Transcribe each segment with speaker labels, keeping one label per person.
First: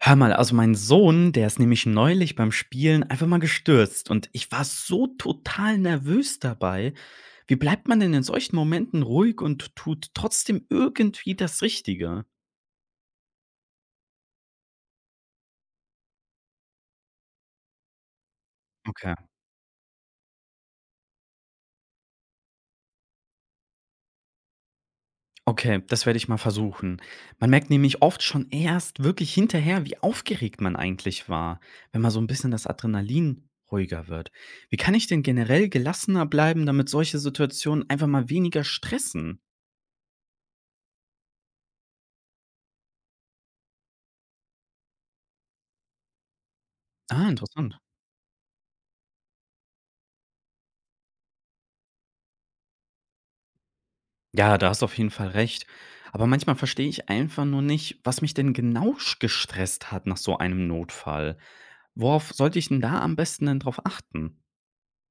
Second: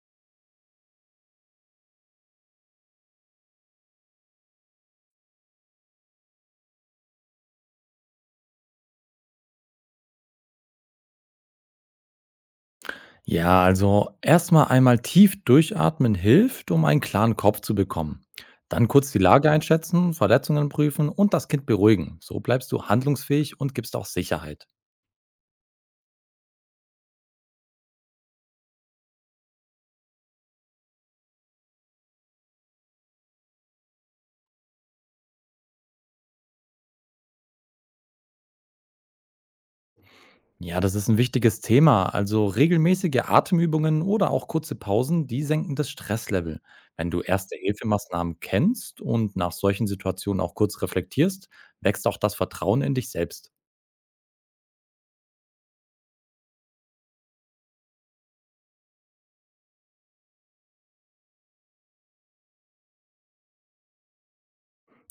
Speaker 1: Hör mal, also mein Sohn, der ist nämlich neulich beim Spielen einfach mal gestürzt und ich war so total nervös dabei. Wie bleibt man denn in solchen Momenten ruhig und tut trotzdem irgendwie das Richtige?
Speaker 2: Ja, also erstmal einmal tief durchatmen hilft, um einen klaren Kopf zu bekommen. Dann kurz
Speaker 1: Okay.
Speaker 2: die Lage einschätzen, Verletzungen prüfen und das Kind beruhigen. So bleibst du handlungsfähig und gibst auch Sicherheit.
Speaker 1: Okay, das werde ich mal versuchen. Man merkt nämlich oft schon erst wirklich hinterher, wie aufgeregt man eigentlich war, wenn mal so ein bisschen das Adrenalin ruhiger wird. Wie kann ich denn generell gelassener bleiben, damit solche Situationen einfach mal weniger stressen?
Speaker 2: Ja, das ist ein wichtiges Thema. Also regelmäßige Atemübungen oder auch kurze Pausen, die senken das Stresslevel. Wenn du
Speaker 1: Ah,
Speaker 2: erste
Speaker 1: interessant.
Speaker 2: Hilfemaßnahmen kennst und nach solchen Situationen auch kurz reflektierst, wächst auch das Vertrauen in dich selbst.
Speaker 1: Ja, da hast du auf jeden Fall recht. Aber manchmal verstehe ich einfach nur nicht, was mich denn genau gestresst hat nach so einem Notfall. Worauf sollte ich denn da am besten denn drauf achten?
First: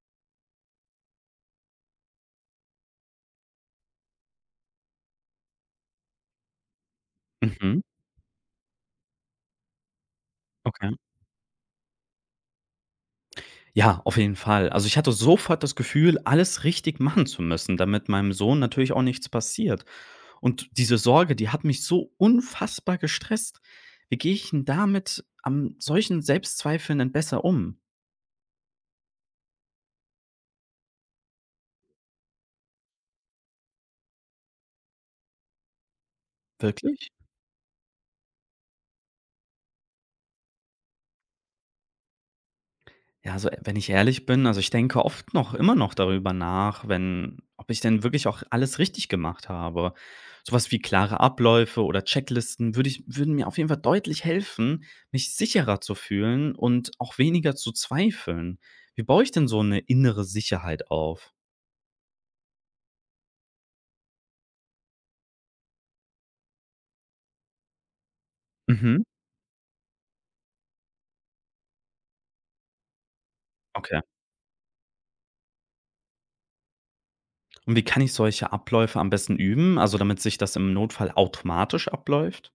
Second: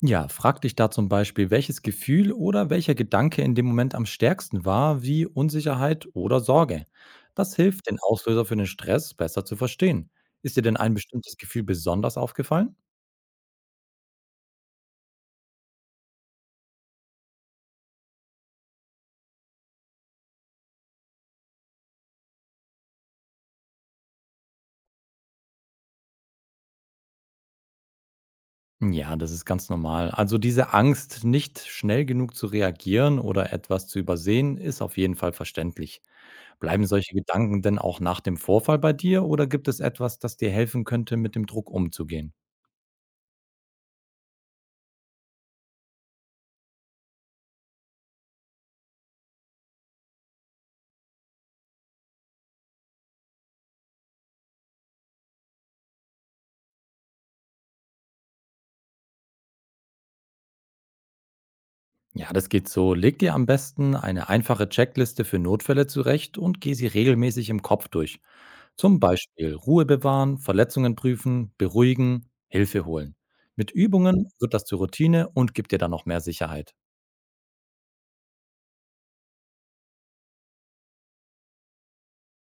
Speaker 2: Ja, frag dich da zum Beispiel, welches Gefühl oder welcher Gedanke in dem Moment am stärksten war, wie Unsicherheit oder Sorge. Das
Speaker 1: Mhm,
Speaker 2: hilft, den Auslöser für den Stress besser zu verstehen. Ist dir denn
Speaker 1: okay.
Speaker 2: ein bestimmtes Gefühl besonders aufgefallen?
Speaker 1: Ja, auf jeden Fall. Also ich hatte sofort das Gefühl, alles richtig machen zu müssen, damit meinem Sohn natürlich auch nichts passiert. Und diese Sorge, die hat mich so unfassbar gestresst. Wie gehe ich denn damit am solchen Selbstzweifeln denn besser um?
Speaker 2: Ja, das ist ganz normal. Also diese Angst, nicht schnell genug zu reagieren oder etwas zu übersehen, ist auf jeden Fall verständlich. Bleiben
Speaker 1: Wirklich?
Speaker 2: solche Gedanken denn auch nach dem Vorfall bei dir oder gibt es etwas, das dir helfen könnte, mit dem Druck umzugehen?
Speaker 1: Ja, also, wenn ich ehrlich bin, also, ich denke oft noch immer noch darüber nach, wenn ob ich denn wirklich auch alles richtig gemacht habe. Sowas wie klare Abläufe oder Checklisten würden mir auf jeden Fall deutlich helfen, mich sicherer zu fühlen und auch weniger zu zweifeln. Wie baue ich denn so eine innere Sicherheit auf?
Speaker 2: Ja, das geht so. Leg dir am besten eine einfache Checkliste für Notfälle zurecht und geh sie regelmäßig im Kopf durch. Zum
Speaker 1: Mhm,
Speaker 2: Beispiel Ruhe bewahren, Verletzungen prüfen, beruhigen, Hilfe holen. Mit
Speaker 1: okay.
Speaker 2: Übungen wird das zur Routine und gibt dir dann noch mehr Sicherheit.
Speaker 1: Und wie kann ich solche Abläufe am besten üben, also, damit sich das im Notfall automatisch abläuft?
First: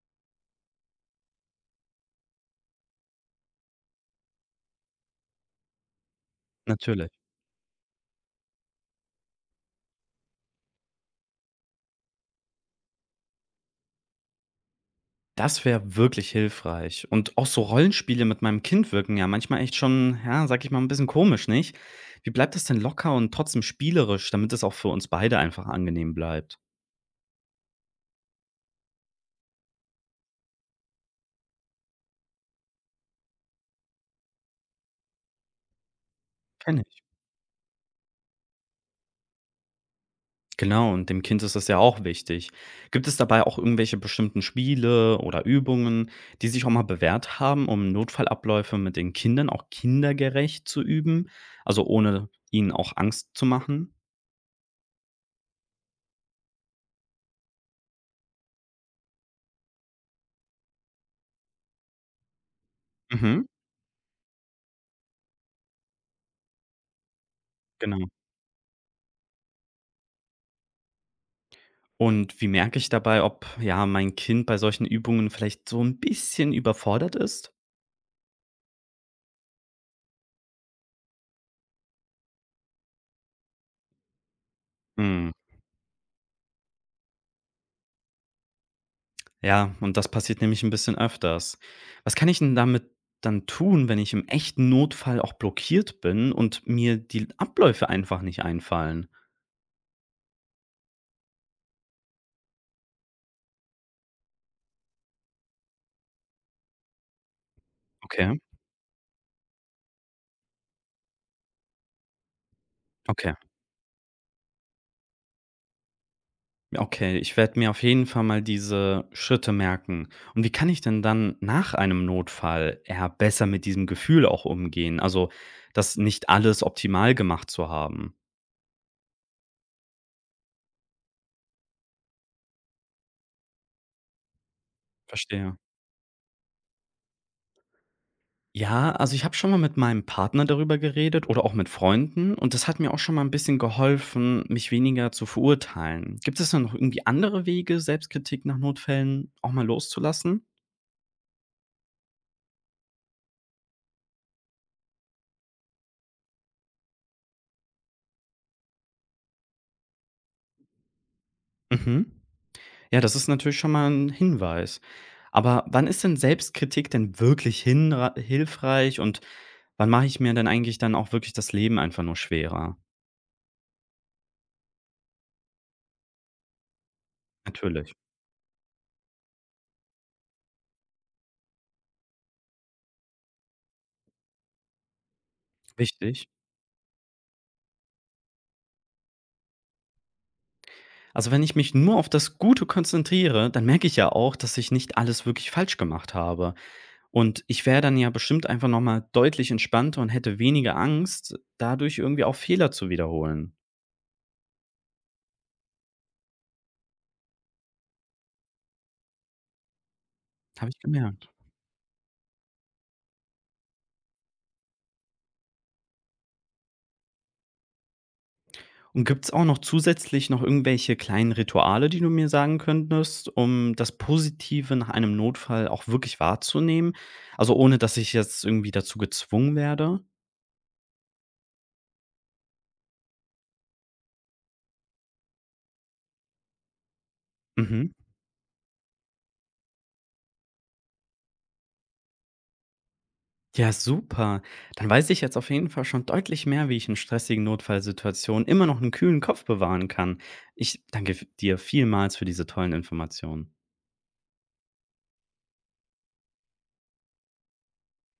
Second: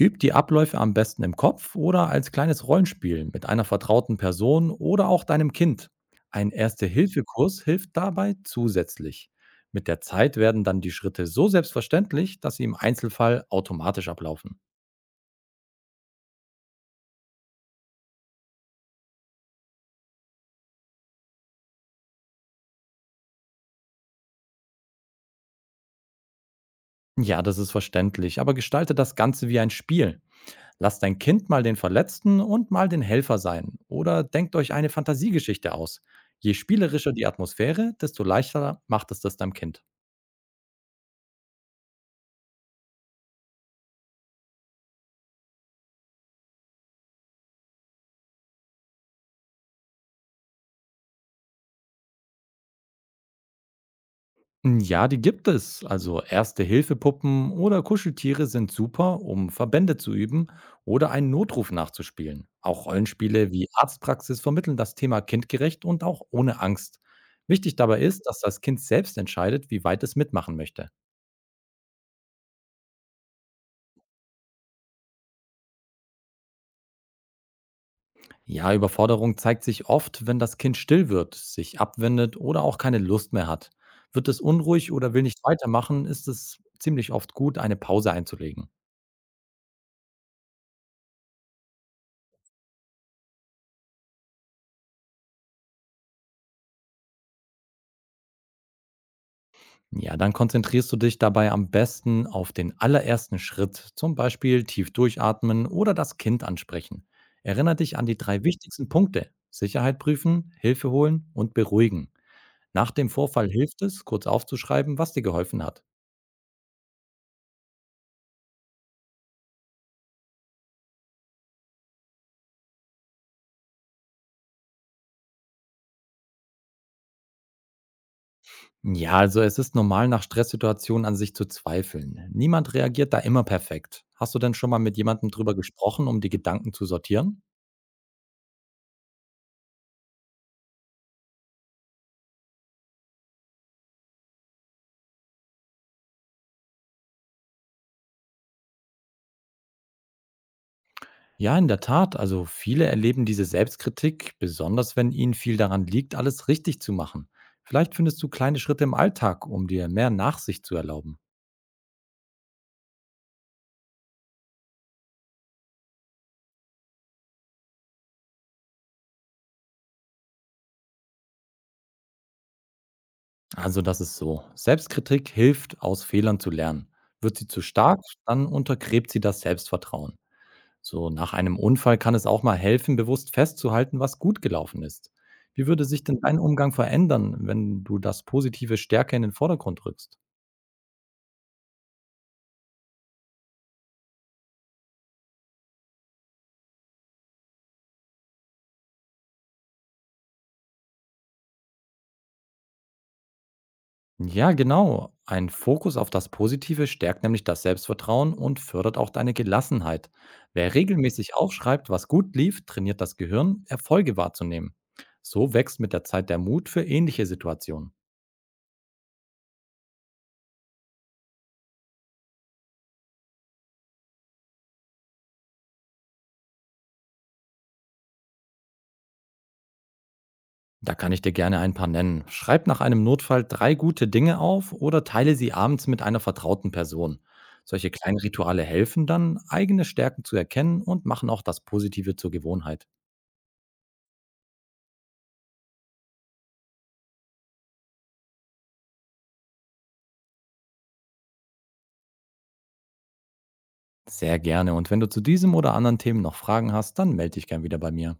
Speaker 2: Üb die Abläufe am besten im Kopf oder als kleines Rollenspiel mit einer vertrauten Person oder auch deinem Kind. Ein
Speaker 1: Natürlich.
Speaker 2: Erste-Hilfe-Kurs hilft dabei zusätzlich. Mit der Zeit werden dann die Schritte so selbstverständlich, dass sie im Einzelfall automatisch ablaufen.
Speaker 1: Das wäre wirklich hilfreich. Und auch so Rollenspiele mit meinem Kind wirken ja manchmal echt schon, ja, sag ich mal, ein bisschen komisch, nicht? Wie bleibt das denn locker und trotzdem spielerisch, damit es auch für uns beide einfach angenehm bleibt?
Speaker 2: Ja, das ist verständlich, aber gestalte das Ganze wie ein Spiel. Lasst dein Kind mal den Verletzten und mal den Helfer sein oder denkt euch eine Fantasiegeschichte aus. Je
Speaker 1: Kenne ich.
Speaker 2: spielerischer die Atmosphäre, desto leichter macht es das deinem Kind.
Speaker 1: Genau, und dem Kind ist das ja auch wichtig. Gibt es dabei auch irgendwelche bestimmten Spiele oder Übungen, die sich auch mal bewährt haben, um Notfallabläufe mit den Kindern auch kindergerecht zu üben, also ohne ihnen auch Angst zu machen?
Speaker 2: Ja, die gibt es. Also Erste-Hilfe-Puppen oder Kuscheltiere sind super, um Verbände zu üben oder einen Notruf nachzuspielen. Auch
Speaker 1: Mhm,
Speaker 2: Rollenspiele wie Arztpraxis vermitteln das Thema kindgerecht und auch ohne Angst. Wichtig dabei
Speaker 1: genau.
Speaker 2: ist, dass das Kind selbst entscheidet, wie weit es mitmachen möchte.
Speaker 1: Und wie merke ich dabei, ob, ja, mein Kind bei solchen Übungen vielleicht so ein bisschen überfordert ist?
Speaker 2: Ja, Überforderung zeigt sich oft, wenn das Kind still wird, sich abwendet oder auch keine Lust mehr hat. Wird es unruhig oder will
Speaker 1: Mhm.
Speaker 2: nicht weitermachen, ist es ziemlich oft gut, eine Pause einzulegen.
Speaker 1: Ja, und das passiert nämlich ein bisschen öfters. Was kann ich 'n damit dann tun, wenn ich im echten Notfall auch blockiert bin und mir die Abläufe einfach nicht einfallen?
Speaker 2: Ja, dann konzentrierst du dich dabei am besten auf den allerersten Schritt, zum Beispiel tief durchatmen oder das Kind ansprechen. Erinnere dich an die
Speaker 1: Okay,
Speaker 2: drei wichtigsten Punkte. Sicherheit prüfen, Hilfe holen und beruhigen. Nach dem
Speaker 1: okay.
Speaker 2: Vorfall hilft es, kurz aufzuschreiben, was dir geholfen hat.
Speaker 1: Okay, ich werde mir auf jeden Fall mal diese Schritte merken. Und wie kann ich denn dann nach einem Notfall eher besser mit diesem Gefühl auch umgehen? Also, das nicht alles optimal gemacht zu haben.
Speaker 2: Ja, also es ist normal, nach Stresssituationen an sich zu zweifeln. Niemand reagiert da immer perfekt. Hast du denn schon mal mit jemandem drüber
Speaker 1: Verstehe.
Speaker 2: gesprochen, um die Gedanken zu sortieren?
Speaker 1: Ja, also ich habe schon mal mit meinem Partner darüber geredet oder auch mit Freunden und das hat mir auch schon mal ein bisschen geholfen, mich weniger zu verurteilen. Gibt es da noch irgendwie andere Wege, Selbstkritik nach Notfällen auch mal loszulassen?
Speaker 2: Ja, in der Tat. Also viele erleben diese Selbstkritik, besonders wenn ihnen viel daran liegt, alles richtig zu machen. Vielleicht findest du kleine Schritte im Alltag, um dir mehr Nachsicht zu erlauben.
Speaker 1: Mhm. Ja, das ist natürlich schon mal ein Hinweis. Aber wann ist denn Selbstkritik denn wirklich hinra hilfreich und wann mache ich mir denn eigentlich dann auch wirklich das Leben einfach nur schwerer?
Speaker 2: Also das ist so. Selbstkritik hilft, aus Fehlern zu lernen. Wird sie zu
Speaker 1: Natürlich.
Speaker 2: stark, dann untergräbt sie das Selbstvertrauen. So, nach einem Unfall kann es auch mal helfen, bewusst festzuhalten, was gut gelaufen ist. Wie würde sich denn
Speaker 1: Wichtig.
Speaker 2: dein Umgang verändern, wenn du das Positive stärker in den Vordergrund rückst?
Speaker 1: Also, wenn ich mich nur auf das Gute konzentriere, dann merke ich ja auch, dass ich nicht alles wirklich falsch gemacht habe. Und ich wäre dann ja bestimmt einfach noch mal deutlich entspannter und hätte weniger Angst, dadurch irgendwie auch Fehler zu wiederholen.
Speaker 2: Ja, genau. Ein Fokus auf das Positive stärkt nämlich das Selbstvertrauen und fördert auch deine Gelassenheit.
Speaker 1: Habe
Speaker 2: Wer
Speaker 1: ich gemerkt.
Speaker 2: regelmäßig aufschreibt, was gut lief, trainiert das Gehirn, Erfolge wahrzunehmen. So wächst mit der Zeit der Mut für ähnliche Situationen.
Speaker 1: Und gibt's auch noch zusätzlich noch irgendwelche kleinen Rituale, die du mir sagen könntest, um das Positive nach einem Notfall auch wirklich wahrzunehmen? Also, ohne dass ich jetzt irgendwie dazu gezwungen werde?
Speaker 2: Da kann ich dir gerne ein paar nennen. Schreib nach einem Notfall drei gute Dinge auf oder teile sie abends mit einer vertrauten Person.
Speaker 1: Mhm.
Speaker 2: Solche kleinen Rituale helfen dann, eigene Stärken zu erkennen und machen auch das Positive zur Gewohnheit.
Speaker 1: Ja, super. Dann weiß ich jetzt auf jeden Fall schon deutlich mehr, wie ich in stressigen Notfallsituationen immer noch einen kühlen Kopf bewahren kann. Ich danke dir vielmals für diese tollen Informationen.
Speaker 2: Sehr gerne. Und wenn du zu diesem oder anderen Themen noch Fragen hast, dann melde dich gern wieder bei mir.